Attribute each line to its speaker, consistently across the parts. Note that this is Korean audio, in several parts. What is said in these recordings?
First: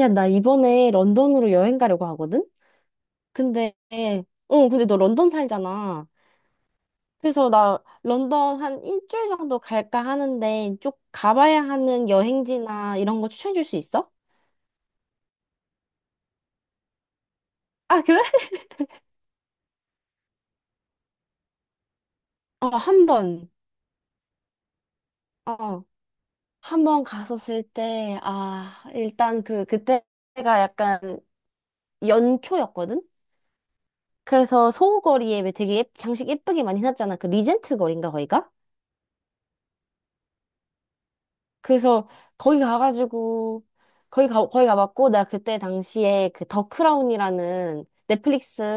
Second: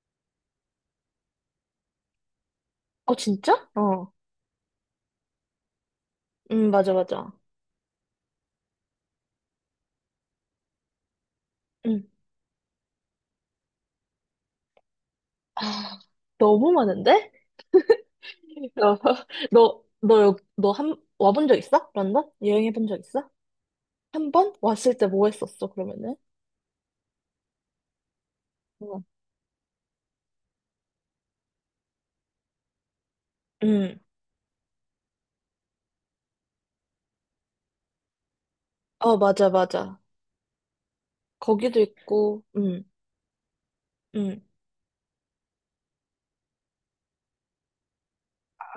Speaker 1: 야, 나 이번에 런던으로 여행 가려고 하거든?
Speaker 2: 어, 진짜?
Speaker 1: 근데, 근데 너 런던 살잖아.
Speaker 2: 맞아, 맞아.
Speaker 1: 그래서 나 런던 한 일주일 정도 갈까 하는데, 쭉 가봐야
Speaker 2: 응.
Speaker 1: 하는 여행지나 이런 거 추천해 줄 수 있어?
Speaker 2: 아, 너무 많은데?
Speaker 1: 아, 그래?
Speaker 2: 너, 너 와본 적 있어? 런던?
Speaker 1: 어,
Speaker 2: 여행해 본 적
Speaker 1: 한
Speaker 2: 있어?
Speaker 1: 번.
Speaker 2: 한 번? 왔을 때 뭐 했었어,
Speaker 1: 어,
Speaker 2: 그러면은?
Speaker 1: 한 번 갔었을 때, 아,
Speaker 2: 어.
Speaker 1: 일단 그때가 약간 연초였거든?
Speaker 2: 응.
Speaker 1: 그래서 소호거리에 왜 되게 장식 예쁘게 많이 해놨잖아. 그 리젠트 거리인가, 거기가?
Speaker 2: 맞아, 맞아. 거기도
Speaker 1: 그래서
Speaker 2: 있고,
Speaker 1: 거기
Speaker 2: 응,
Speaker 1: 가가지고
Speaker 2: 응.
Speaker 1: 거기 가봤고, 나 그때 당시에 그 더 크라운이라는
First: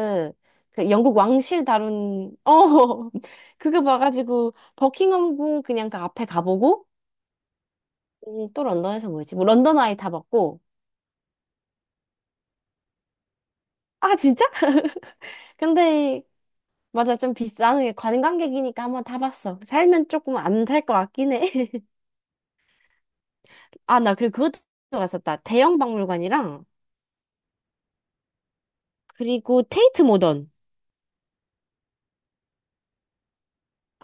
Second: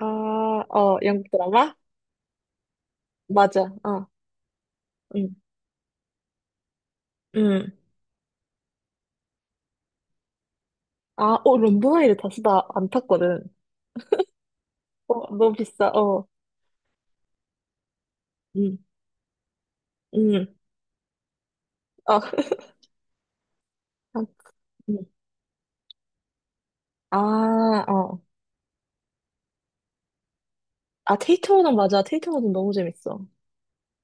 Speaker 2: 아,
Speaker 1: 그
Speaker 2: 어,
Speaker 1: 영국
Speaker 2: 영국
Speaker 1: 왕실
Speaker 2: 드라마?
Speaker 1: 다룬
Speaker 2: 맞아,
Speaker 1: 그거
Speaker 2: 어,
Speaker 1: 봐가지고
Speaker 2: 응.
Speaker 1: 버킹엄 궁 그냥 그 앞에 가보고.
Speaker 2: 응.
Speaker 1: 또 런던에서 뭐였지, 뭐 런던 아이 다 봤고.
Speaker 2: 아, 어, 런던 아이를 다어나 안 탔거든.
Speaker 1: 아 진짜?
Speaker 2: 어, 너무 비싸,
Speaker 1: 근데
Speaker 2: 어.
Speaker 1: 맞아, 좀 비싼 게
Speaker 2: 응,
Speaker 1: 관광객이니까 한번 타봤어. 살면 조금
Speaker 2: 음.
Speaker 1: 안 탈 것 같긴 해. 나
Speaker 2: 아,
Speaker 1: 그리고 그것도
Speaker 2: 응.
Speaker 1: 갔었다, 대형 박물관이랑,
Speaker 2: 아, 어.
Speaker 1: 그리고 테이트 모던.
Speaker 2: 테이트 워낙 맞아. 테이트 워낙 너무 재밌어.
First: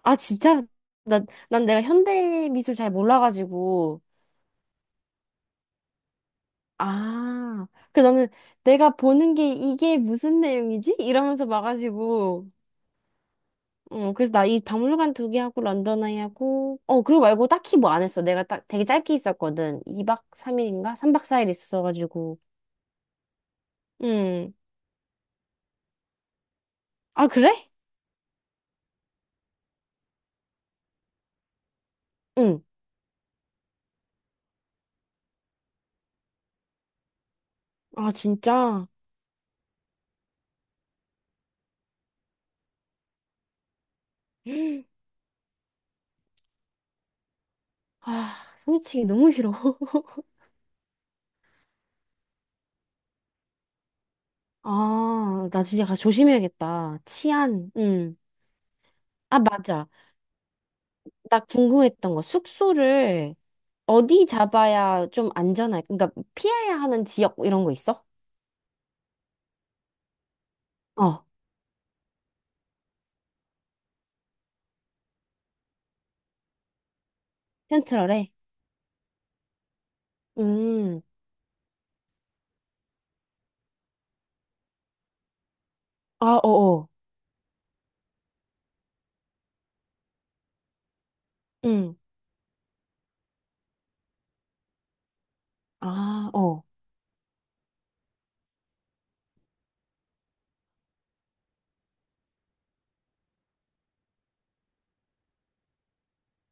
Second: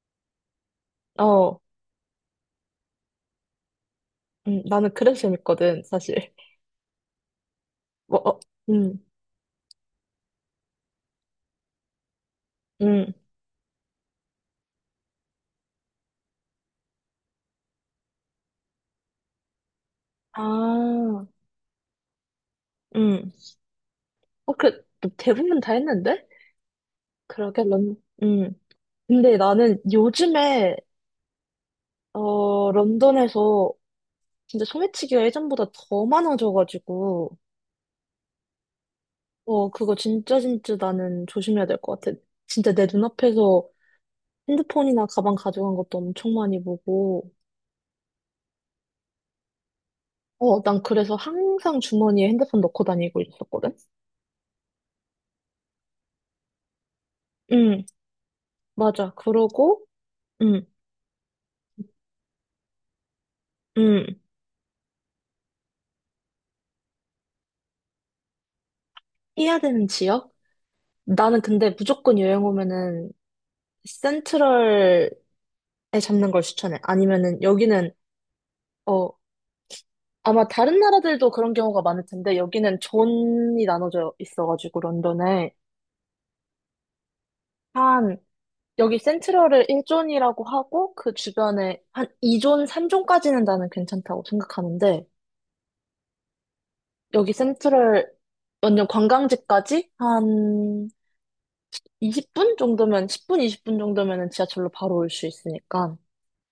Speaker 1: 아, 진짜? 나,
Speaker 2: 어,
Speaker 1: 난 내가 현대 미술 잘 몰라가지고.
Speaker 2: 나는 그래서 재밌거든, 사실.
Speaker 1: 아,
Speaker 2: 뭐,
Speaker 1: 나는
Speaker 2: 어,
Speaker 1: 내가
Speaker 2: 음,
Speaker 1: 보는 게 이게 무슨 내용이지? 이러면서 봐가지고.
Speaker 2: 음.
Speaker 1: 어, 그래서 나 이 박물관 두 개 하고 런던 아이 하고. 어, 그리고 말고 딱히 뭐 안 했어. 내가 딱 되게 짧게 있었거든. 2박 3일인가? 3박
Speaker 2: 아,
Speaker 1: 4일 있었어가지고.
Speaker 2: 음. 어,
Speaker 1: 응.
Speaker 2: 그, 뭐 대부분 다 했는데?
Speaker 1: 아,
Speaker 2: 그러게,
Speaker 1: 그래?
Speaker 2: 런, 음. 근데 나는 요즘에,
Speaker 1: 응.
Speaker 2: 어, 런던에서 진짜 소매치기가 예전보다 더 많아져가지고,
Speaker 1: 아, 진짜?
Speaker 2: 어, 그거 진짜 진짜 나는 조심해야 될 것 같아. 진짜 내 눈앞에서 핸드폰이나 가방 가져간 것도 엄청 많이 보고,
Speaker 1: 아, 솔치기 너무 싫어.
Speaker 2: 어, 난 그래서 항상 주머니에 핸드폰 넣고 다니고 있었거든?
Speaker 1: 아, 나 진짜 조심해야겠다. 치안,
Speaker 2: 응,
Speaker 1: 응.
Speaker 2: 맞아.
Speaker 1: 아,
Speaker 2: 그러고,
Speaker 1: 맞아.
Speaker 2: 응,
Speaker 1: 나 궁금했던 거, 숙소를
Speaker 2: 응.
Speaker 1: 어디 잡아야 좀 안전할, 그러니까 피해야 하는 지역 이런 거 있어?
Speaker 2: 해야 되는 지역?
Speaker 1: 어,
Speaker 2: 나는 근데 무조건 여행 오면은 센트럴에 잡는 걸 추천해. 아니면은 여기는,
Speaker 1: 센트럴에?
Speaker 2: 어, 아마 다른
Speaker 1: 음,
Speaker 2: 나라들도 그런 경우가 많을 텐데, 여기는 존이 나눠져 있어가지고, 런던에.
Speaker 1: 아, 어어,
Speaker 2: 한, 여기 센트럴을 1존이라고 하고, 그 주변에
Speaker 1: 음,
Speaker 2: 한 2존, 3존까지는 나는 괜찮다고 생각하는데,
Speaker 1: 아, 어,
Speaker 2: 여기 센트럴 완전 관광지까지 한 20분 정도면 10분 20분 정도면은 지하철로 바로 올 수 있으니까.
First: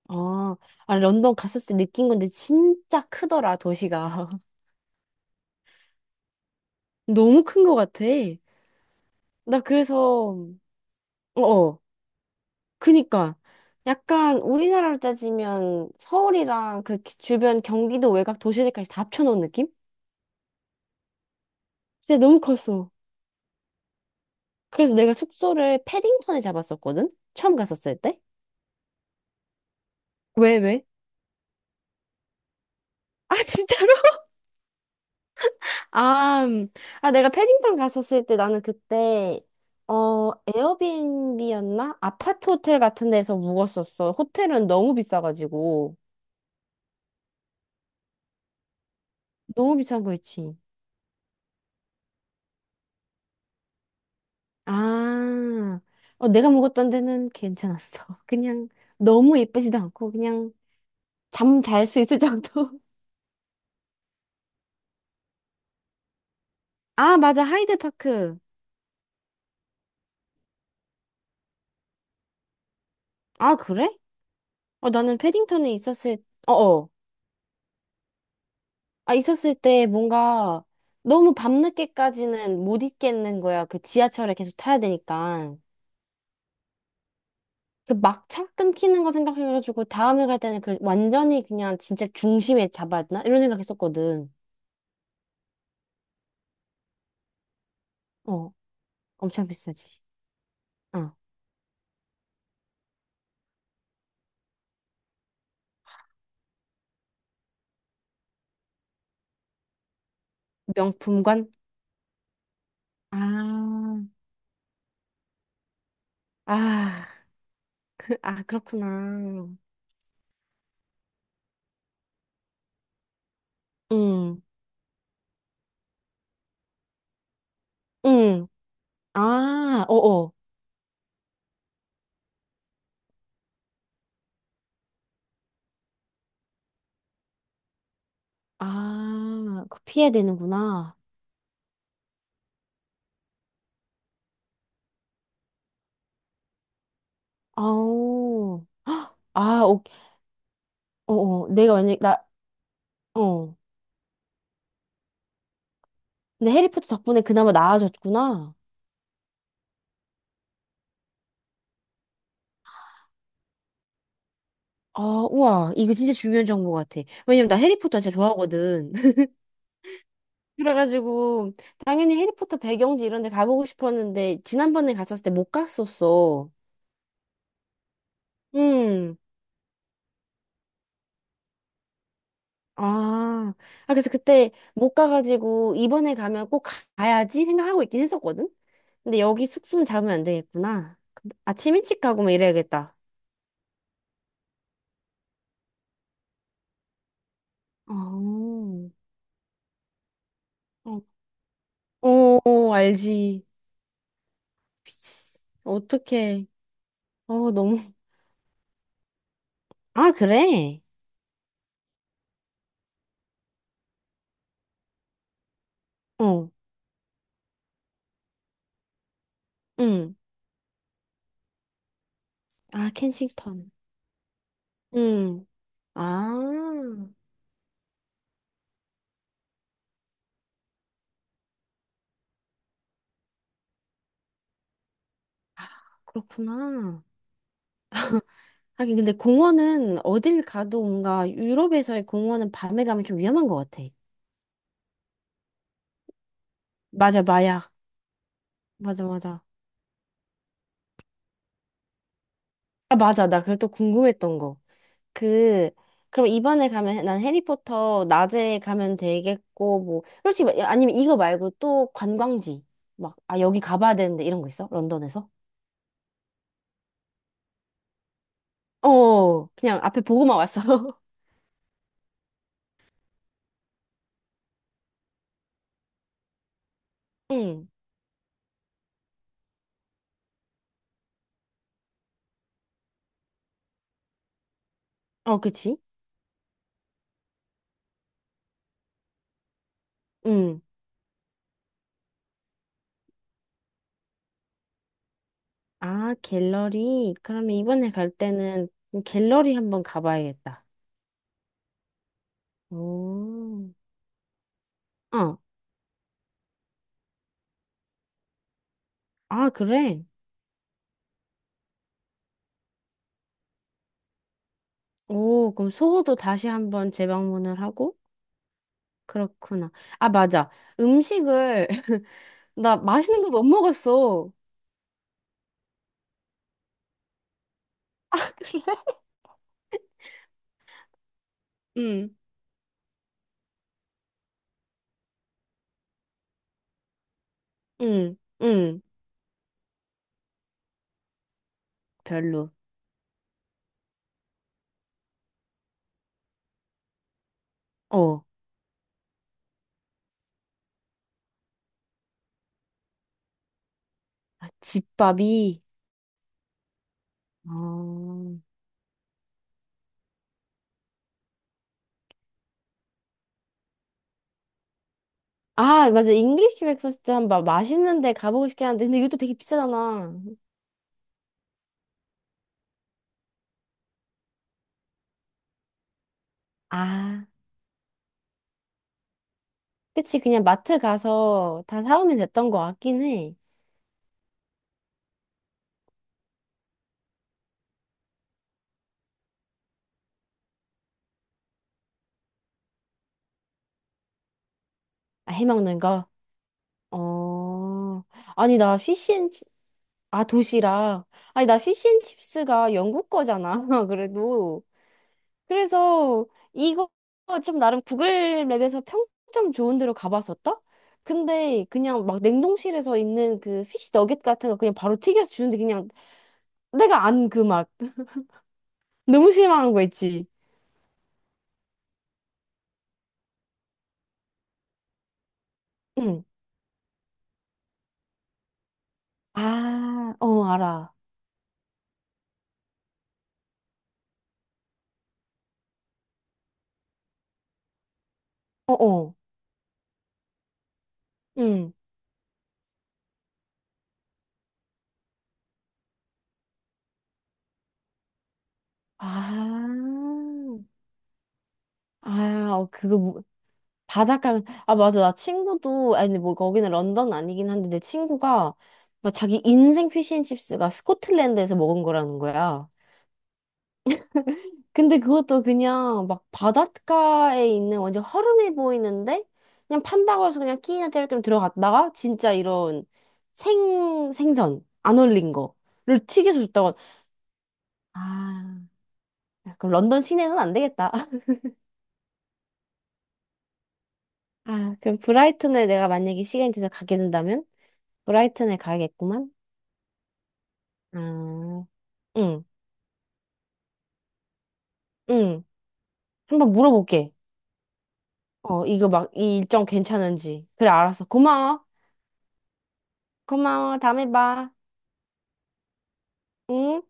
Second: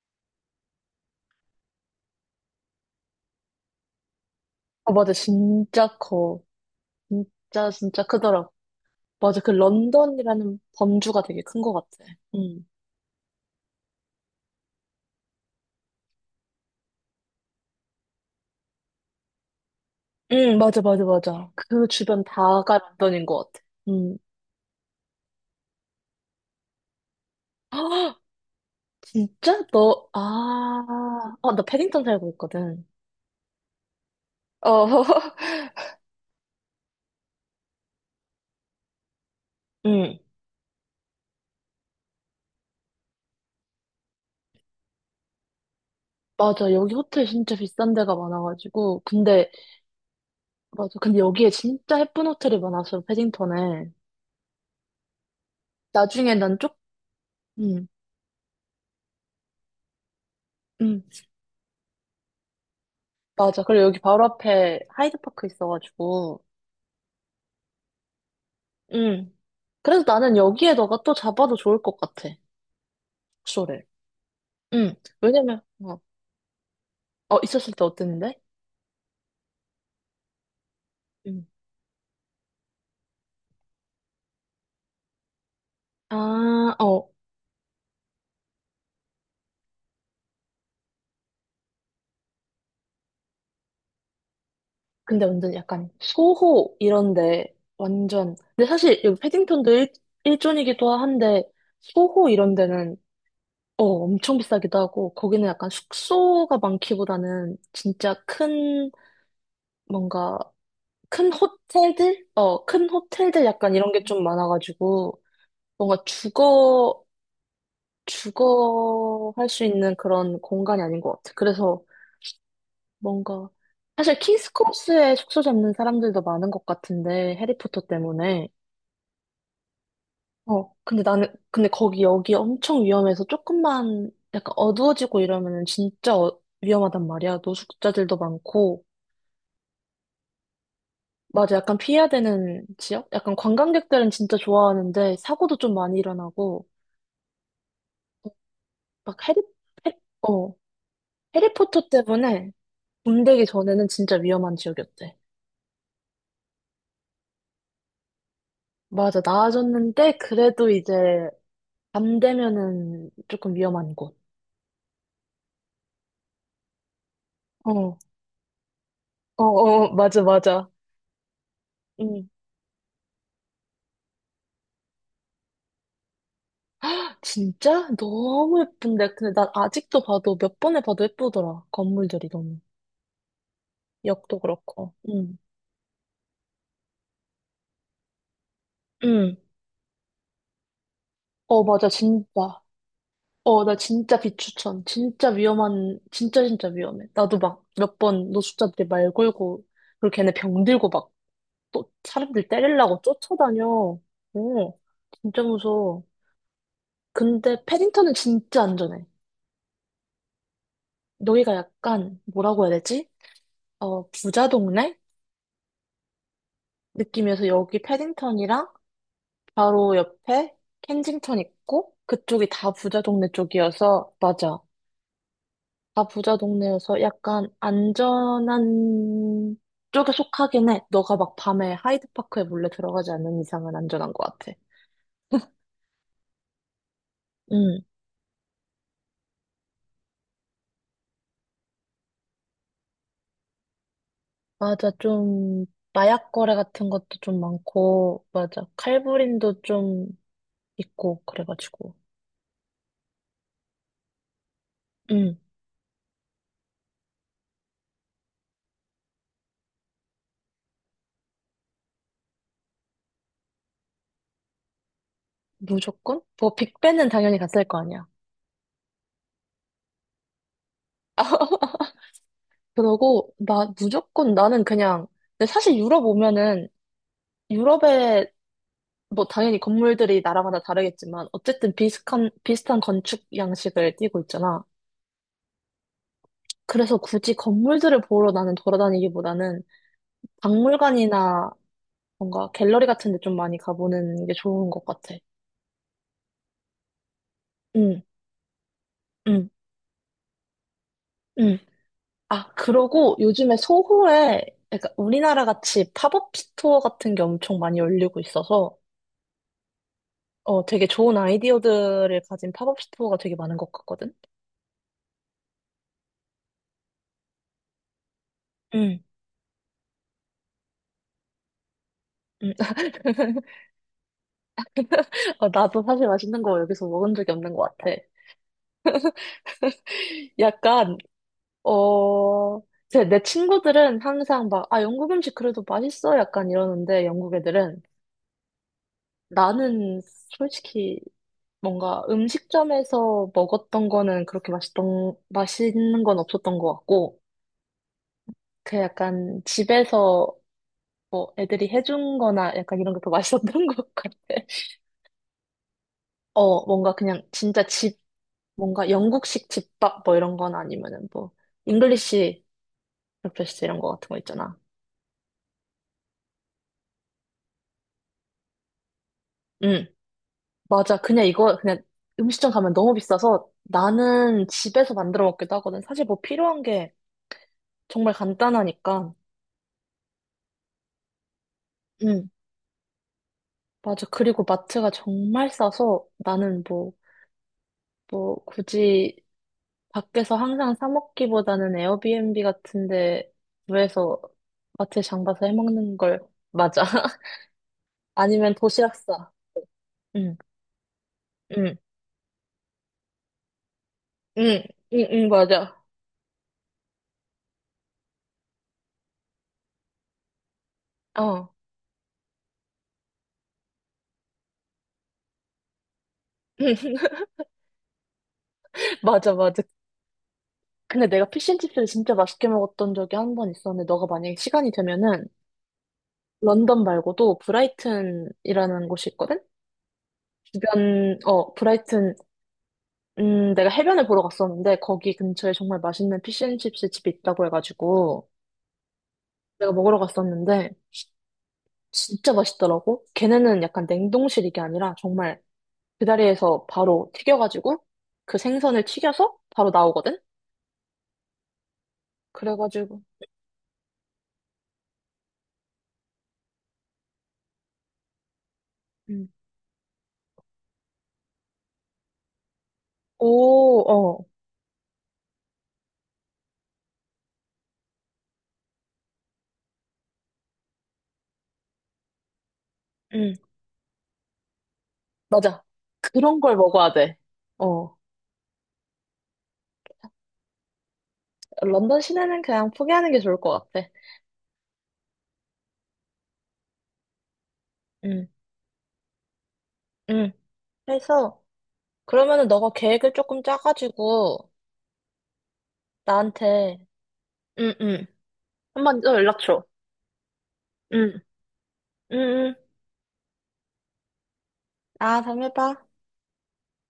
Speaker 1: 아. 아, 런던 갔었을 때 느낀 건데 진짜 크더라, 도시가.
Speaker 2: 아, 맞아 진짜 커.
Speaker 1: 너무 큰
Speaker 2: 진짜
Speaker 1: 거
Speaker 2: 진짜
Speaker 1: 같아.
Speaker 2: 크더라. 맞아, 그
Speaker 1: 나 그래서,
Speaker 2: 런던이라는 범주가 되게 큰 것
Speaker 1: 어어,
Speaker 2: 같아. 응,
Speaker 1: 그니까, 약간 우리나라로 따지면 서울이랑 그렇게 주변 경기도 외곽 도시들까지 다 합쳐놓은 느낌?
Speaker 2: 응, 맞아, 맞아, 맞아. 그
Speaker 1: 진짜
Speaker 2: 주변
Speaker 1: 너무
Speaker 2: 다가
Speaker 1: 컸어.
Speaker 2: 런던인 것 같아. 응.
Speaker 1: 그래서 내가 숙소를 패딩턴에 잡았었거든? 처음 갔었을
Speaker 2: 아
Speaker 1: 때?
Speaker 2: 진짜 너
Speaker 1: 왜,
Speaker 2: 아,
Speaker 1: 왜?
Speaker 2: 아, 나 패딩턴 살고 있거든.
Speaker 1: 아, 진짜로?
Speaker 2: 어.
Speaker 1: 아, 아, 내가 패딩턴 갔었을 때 나는 그때,
Speaker 2: 응,
Speaker 1: 에어비앤비였나? 아파트 호텔 같은 데서 묵었었어. 호텔은 너무 비싸가지고.
Speaker 2: 맞아. 여기 호텔 진짜 비싼 데가 많아가지고. 근데
Speaker 1: 너무 비싼 거 있지.
Speaker 2: 맞아. 근데 여기에 진짜 예쁜 호텔이 많았어, 패딩턴에.
Speaker 1: 아, 어,
Speaker 2: 나중에
Speaker 1: 내가
Speaker 2: 난 쪽,
Speaker 1: 묵었던 데는
Speaker 2: 응,
Speaker 1: 괜찮았어. 그냥 너무 예쁘지도 않고, 그냥
Speaker 2: 응,
Speaker 1: 잠 잘 수 있을 정도.
Speaker 2: 맞아. 그리고 여기 바로 앞에 하이드파크 있어가지고,
Speaker 1: 아, 맞아. 하이드파크.
Speaker 2: 응. 그래서 나는 여기에 너가 또 잡아도 좋을 것 같아,
Speaker 1: 아,
Speaker 2: 쇼를.
Speaker 1: 그래? 어,
Speaker 2: 응.
Speaker 1: 나는
Speaker 2: 왜냐면,
Speaker 1: 패딩턴에
Speaker 2: 어,
Speaker 1: 있었을, 어어.
Speaker 2: 어, 있었을 때 어땠는데?
Speaker 1: 아, 있었을 때 뭔가 너무
Speaker 2: 응.
Speaker 1: 밤늦게까지는 못 있겠는 거야. 그 지하철에 계속 타야 되니까.
Speaker 2: 아, 어.
Speaker 1: 그 막차 끊기는 거 생각해가지고 다음에 갈 때는 그 완전히 그냥 진짜 중심에 잡아야 되나? 이런 생각했었거든.
Speaker 2: 근데 완전 약간 소호 이런데, 완전.
Speaker 1: 어,
Speaker 2: 근데 사실 여기
Speaker 1: 엄청 비싸지.
Speaker 2: 일존이기도
Speaker 1: 어,
Speaker 2: 한데, 소호 이런 데는 어, 엄청 비싸기도 하고, 거기는 약간 숙소가 많기보다는 뭔가, 큰
Speaker 1: 명품관?
Speaker 2: 호텔들? 어, 큰 호텔들 약간 이런
Speaker 1: 아,
Speaker 2: 게 좀 많아가지고, 뭔가 주거,
Speaker 1: 아, 아,
Speaker 2: 주거 할
Speaker 1: 그렇구나.
Speaker 2: 수 있는 그런 공간이 아닌 것 같아. 뭔가, 사실
Speaker 1: 응,
Speaker 2: 킹스 크로스에 숙소 잡는 사람들도 많은 것 같은데, 해리포터
Speaker 1: 응.
Speaker 2: 때문에.
Speaker 1: 아, 어어.
Speaker 2: 어, 근데 나는, 근데 거기 여기 엄청 위험해서 조금만 약간 어두워지고 이러면은 진짜 위험하단 말이야. 노숙자들도 많고.
Speaker 1: 아, 그 피해야 되는구나.
Speaker 2: 맞아, 약간 피해야 되는 지역? 약간 관광객들은 진짜 좋아하는데 사고도 좀 많이 일어나고.
Speaker 1: 아오.
Speaker 2: 막 해리,
Speaker 1: 아, 오,
Speaker 2: 해, 어,
Speaker 1: 어어. 내가
Speaker 2: 해리포터
Speaker 1: 만약에, 나,
Speaker 2: 때문에 붐되기
Speaker 1: 어.
Speaker 2: 전에는 진짜 위험한 지역이었대.
Speaker 1: 근데 해리포터 덕분에 그나마 나아졌구나.
Speaker 2: 맞아, 나아졌는데 그래도 이제 밤 되면은 조금 위험한 곳.
Speaker 1: 아, 우와. 이거 진짜 중요한 정보 같아. 왜냐면 나
Speaker 2: 어,
Speaker 1: 해리포터 진짜 좋아하거든.
Speaker 2: 어, 어, 맞아, 맞아.
Speaker 1: 그래가지고, 당연히
Speaker 2: 응.
Speaker 1: 해리포터 배경지 이런 데 가보고 싶었는데, 지난번에 갔었을 때 못 갔었어.
Speaker 2: 진짜? 너무 예쁜데.
Speaker 1: 음.
Speaker 2: 근데 난 아직도 봐도 몇 번에 봐도 예쁘더라. 건물들이 너무.
Speaker 1: 아. 아, 그래서
Speaker 2: 역도
Speaker 1: 그때
Speaker 2: 그렇고.
Speaker 1: 못
Speaker 2: 응.
Speaker 1: 가가지고, 이번에 가면 꼭 가야지 생각하고 있긴 했었거든? 근데
Speaker 2: 응.
Speaker 1: 여기 숙소는 잡으면 안 되겠구나.
Speaker 2: 어,
Speaker 1: 아침
Speaker 2: 맞아.
Speaker 1: 일찍 가고 막
Speaker 2: 진짜.
Speaker 1: 이래야겠다.
Speaker 2: 어, 나 진짜 비추천. 진짜 진짜 진짜 위험해. 나도 막 몇 번
Speaker 1: 어,
Speaker 2: 노숙자들이 말 걸고, 그리고 걔네 병 들고 막 또
Speaker 1: 어,
Speaker 2: 사람들
Speaker 1: 어,
Speaker 2: 때리려고
Speaker 1: 알지.
Speaker 2: 쫓아다녀. 어,
Speaker 1: 미치.
Speaker 2: 진짜 무서워.
Speaker 1: 어떡해. 어,
Speaker 2: 근데
Speaker 1: 너무.
Speaker 2: 패딩턴은 진짜 안전해.
Speaker 1: 아, 그래?
Speaker 2: 여기가 약간, 뭐라고 해야 되지? 어, 부자 동네?
Speaker 1: 어,
Speaker 2: 느낌이어서 여기 패딩턴이랑 바로
Speaker 1: 응.
Speaker 2: 옆에 켄징턴 있고 그쪽이 다
Speaker 1: 아,
Speaker 2: 부자 동네
Speaker 1: 켄싱턴.
Speaker 2: 쪽이어서 맞아.
Speaker 1: 응.
Speaker 2: 다 부자 동네여서
Speaker 1: 아,
Speaker 2: 약간 안전한 쪽에 속하긴 해. 너가 막 밤에 하이드파크에 몰래 들어가지 않는 이상은 안전한 것 같아.
Speaker 1: 그렇구나.
Speaker 2: 응,
Speaker 1: 하긴, 근데 공원은 어딜 가도 뭔가 유럽에서의 공원은 밤에 가면 좀 위험한 것 같아.
Speaker 2: 맞아. 좀 마약 거래 같은 것도
Speaker 1: 맞아,
Speaker 2: 좀
Speaker 1: 마약.
Speaker 2: 많고 맞아.
Speaker 1: 맞아, 맞아.
Speaker 2: 칼부림도 좀 있고 그래가지고.
Speaker 1: 아, 맞아. 나 그걸 또 궁금했던 거.
Speaker 2: 응.
Speaker 1: 그, 그럼 이번에 가면 난 해리포터 낮에 가면 되겠고, 뭐, 솔직히, 아니면 이거 말고 또 관광지, 막, 아, 여기 가봐야 되는데 이런 거 있어? 런던에서?
Speaker 2: 무조건 뭐 빅벤은 당연히 갔을 거 아니야.
Speaker 1: 어, 그냥 앞에 보고만 왔어.
Speaker 2: 그러고 나 무조건 나는 그냥 근데 사실 유럽 오면은
Speaker 1: 응.
Speaker 2: 유럽에 뭐 당연히 건물들이 나라마다 다르겠지만 어쨌든 비슷한 건축 양식을 띠고 있잖아.
Speaker 1: 어, 그치?
Speaker 2: 그래서 굳이 건물들을 보러 나는 돌아다니기보다는
Speaker 1: 응.
Speaker 2: 박물관이나 뭔가 갤러리 같은 데 좀 많이 가보는 게 좋은 것 같아.
Speaker 1: 아, 갤러리. 그러면 이번에
Speaker 2: 응,
Speaker 1: 갈 때는
Speaker 2: 응,
Speaker 1: 갤러리 한번 가봐야겠다.
Speaker 2: 응. 아, 그러고 요즘에
Speaker 1: 오.
Speaker 2: 소호에 그러니까
Speaker 1: 어.
Speaker 2: 우리나라 같이 팝업 스토어 같은 게 엄청 많이 열리고 있어서
Speaker 1: 아, 그래?
Speaker 2: 어, 되게 좋은 아이디어들을 가진 팝업 스토어가 되게 많은 것 같거든.
Speaker 1: 오, 그럼 소호도 다시 한번 재방문을 하고?
Speaker 2: 응,
Speaker 1: 그렇구나. 아, 맞아. 음식을,
Speaker 2: 응.
Speaker 1: 나 맛있는 걸 못 먹었어.
Speaker 2: 어, 나도 사실 맛있는 거 여기서 먹은 적이 없는 것 같아. 약간,
Speaker 1: 응,
Speaker 2: 어, 내 친구들은 항상 막, 아, 영국 음식 그래도 맛있어? 약간 이러는데, 영국 애들은.
Speaker 1: 응, 응.
Speaker 2: 나는 솔직히 뭔가
Speaker 1: 별로.
Speaker 2: 음식점에서 먹었던 거는 그렇게 맛있는 건 없었던 것 같고,
Speaker 1: 어.
Speaker 2: 그 약간 집에서 뭐 애들이 해준 거나 약간 이런 게 더 맛있었던 것 같아.
Speaker 1: 아, 집밥이.
Speaker 2: 어, 뭔가 그냥 진짜 집,
Speaker 1: 어.
Speaker 2: 뭔가 영국식 집밥 뭐 이런 건 아니면은 뭐, 잉글리시 브렉퍼스트 이런 거 같은 거 있잖아.
Speaker 1: 아, 맞아. 잉글리시 브렉퍼스트 한번 맛있는 데 가보고 싶긴 한데, 근데 이것도 되게
Speaker 2: 응,
Speaker 1: 비싸잖아.
Speaker 2: 맞아. 그냥 음식점 가면 너무 비싸서 나는 집에서 만들어 먹기도 하거든. 사실 뭐 필요한 게
Speaker 1: 아.
Speaker 2: 정말 간단하니까.
Speaker 1: 그치, 그냥 마트 가서 다 사오면
Speaker 2: 응,
Speaker 1: 됐던 거 같긴 해.
Speaker 2: 맞아. 그리고 마트가 정말 싸서 나는 뭐, 굳이 밖에서 항상 사 먹기보다는 에어비앤비 같은 데 구해서 마트에 장
Speaker 1: 아,
Speaker 2: 봐서 해
Speaker 1: 해먹는
Speaker 2: 먹는
Speaker 1: 거?
Speaker 2: 걸, 맞아.
Speaker 1: 어,
Speaker 2: 아니면
Speaker 1: 아니, 나 피시앤,
Speaker 2: 도시락사.
Speaker 1: 아,
Speaker 2: 응,
Speaker 1: 도시락. 아니, 나
Speaker 2: 응,
Speaker 1: 피시앤칩스가 영국 거잖아,
Speaker 2: 응,
Speaker 1: 그래도.
Speaker 2: 응, 맞아.
Speaker 1: 그래서 이거 좀 나름 구글 맵에서 평점 좋은 데로 가봤었다?
Speaker 2: 어.
Speaker 1: 근데 그냥 막 냉동실에서 있는 그 피시 너겟 같은 거 그냥 바로 튀겨서 주는데, 그냥 내가 안 그 맛. 너무
Speaker 2: 맞아, 맞아.
Speaker 1: 실망한 거 있지?
Speaker 2: 근데 내가 피쉬앤칩스를 진짜 맛있게 먹었던 적이 한 번 있었는데, 너가 만약에 시간이 되면은,
Speaker 1: 응.
Speaker 2: 런던 말고도 브라이튼이라는 곳이 있거든?
Speaker 1: 아, 어, 알아.
Speaker 2: 주변, 어, 브라이튼, 내가 해변을 보러 갔었는데, 거기 근처에 정말 맛있는 피쉬앤칩스 집이 있다고 해가지고,
Speaker 1: 어어.
Speaker 2: 내가 먹으러 갔었는데, 진짜 맛있더라고. 걔네는 약간 냉동실 이게 아니라, 정말 그 다리에서 바로 튀겨가지고 그 생선을
Speaker 1: 아,
Speaker 2: 튀겨서 바로 나오거든?
Speaker 1: 아, 어, 그거,
Speaker 2: 그래가지고,
Speaker 1: 바닷가, 아, 맞아. 나 친구도, 아니, 근데 뭐, 거기는 런던 아니긴 한데, 내 친구가 막
Speaker 2: 음.
Speaker 1: 자기 인생 피쉬앤칩스가 스코틀랜드에서 먹은 거라는 거야.
Speaker 2: 오, 어,
Speaker 1: 근데 그것도 그냥, 막, 바닷가에 있는 완전 허름해 보이는데, 그냥 판다고 해서 그냥 끼니나 때울 겸 들어갔다가, 진짜 이런
Speaker 2: 음,
Speaker 1: 생선, 안 얼린
Speaker 2: 맞아.
Speaker 1: 거를
Speaker 2: 그런
Speaker 1: 튀겨서
Speaker 2: 걸
Speaker 1: 줬다고.
Speaker 2: 먹어야 돼. 어,
Speaker 1: 아, 그럼 런던 시내는 안 되겠다.
Speaker 2: 런던 시내는 그냥 포기하는 게 좋을 것 같아.
Speaker 1: 아, 그럼 브라이튼에 내가 만약에 시간이 돼서 가게 된다면?
Speaker 2: 음,
Speaker 1: 브라이튼에 가야겠구만.
Speaker 2: 음. 그래서,
Speaker 1: 아, 응,
Speaker 2: 그러면은 너가 계획을 조금 짜가지고,
Speaker 1: 응. 한번
Speaker 2: 나한테,
Speaker 1: 물어볼게.
Speaker 2: 응, 응.
Speaker 1: 어, 이거
Speaker 2: 한번
Speaker 1: 막,
Speaker 2: 더
Speaker 1: 이
Speaker 2: 연락 줘.
Speaker 1: 일정 괜찮은지. 그래, 알았어.
Speaker 2: 응,
Speaker 1: 고마워.
Speaker 2: 응, 응.
Speaker 1: 고마워. 다음에 봐.
Speaker 2: 아, 다음에 봐.
Speaker 1: 응?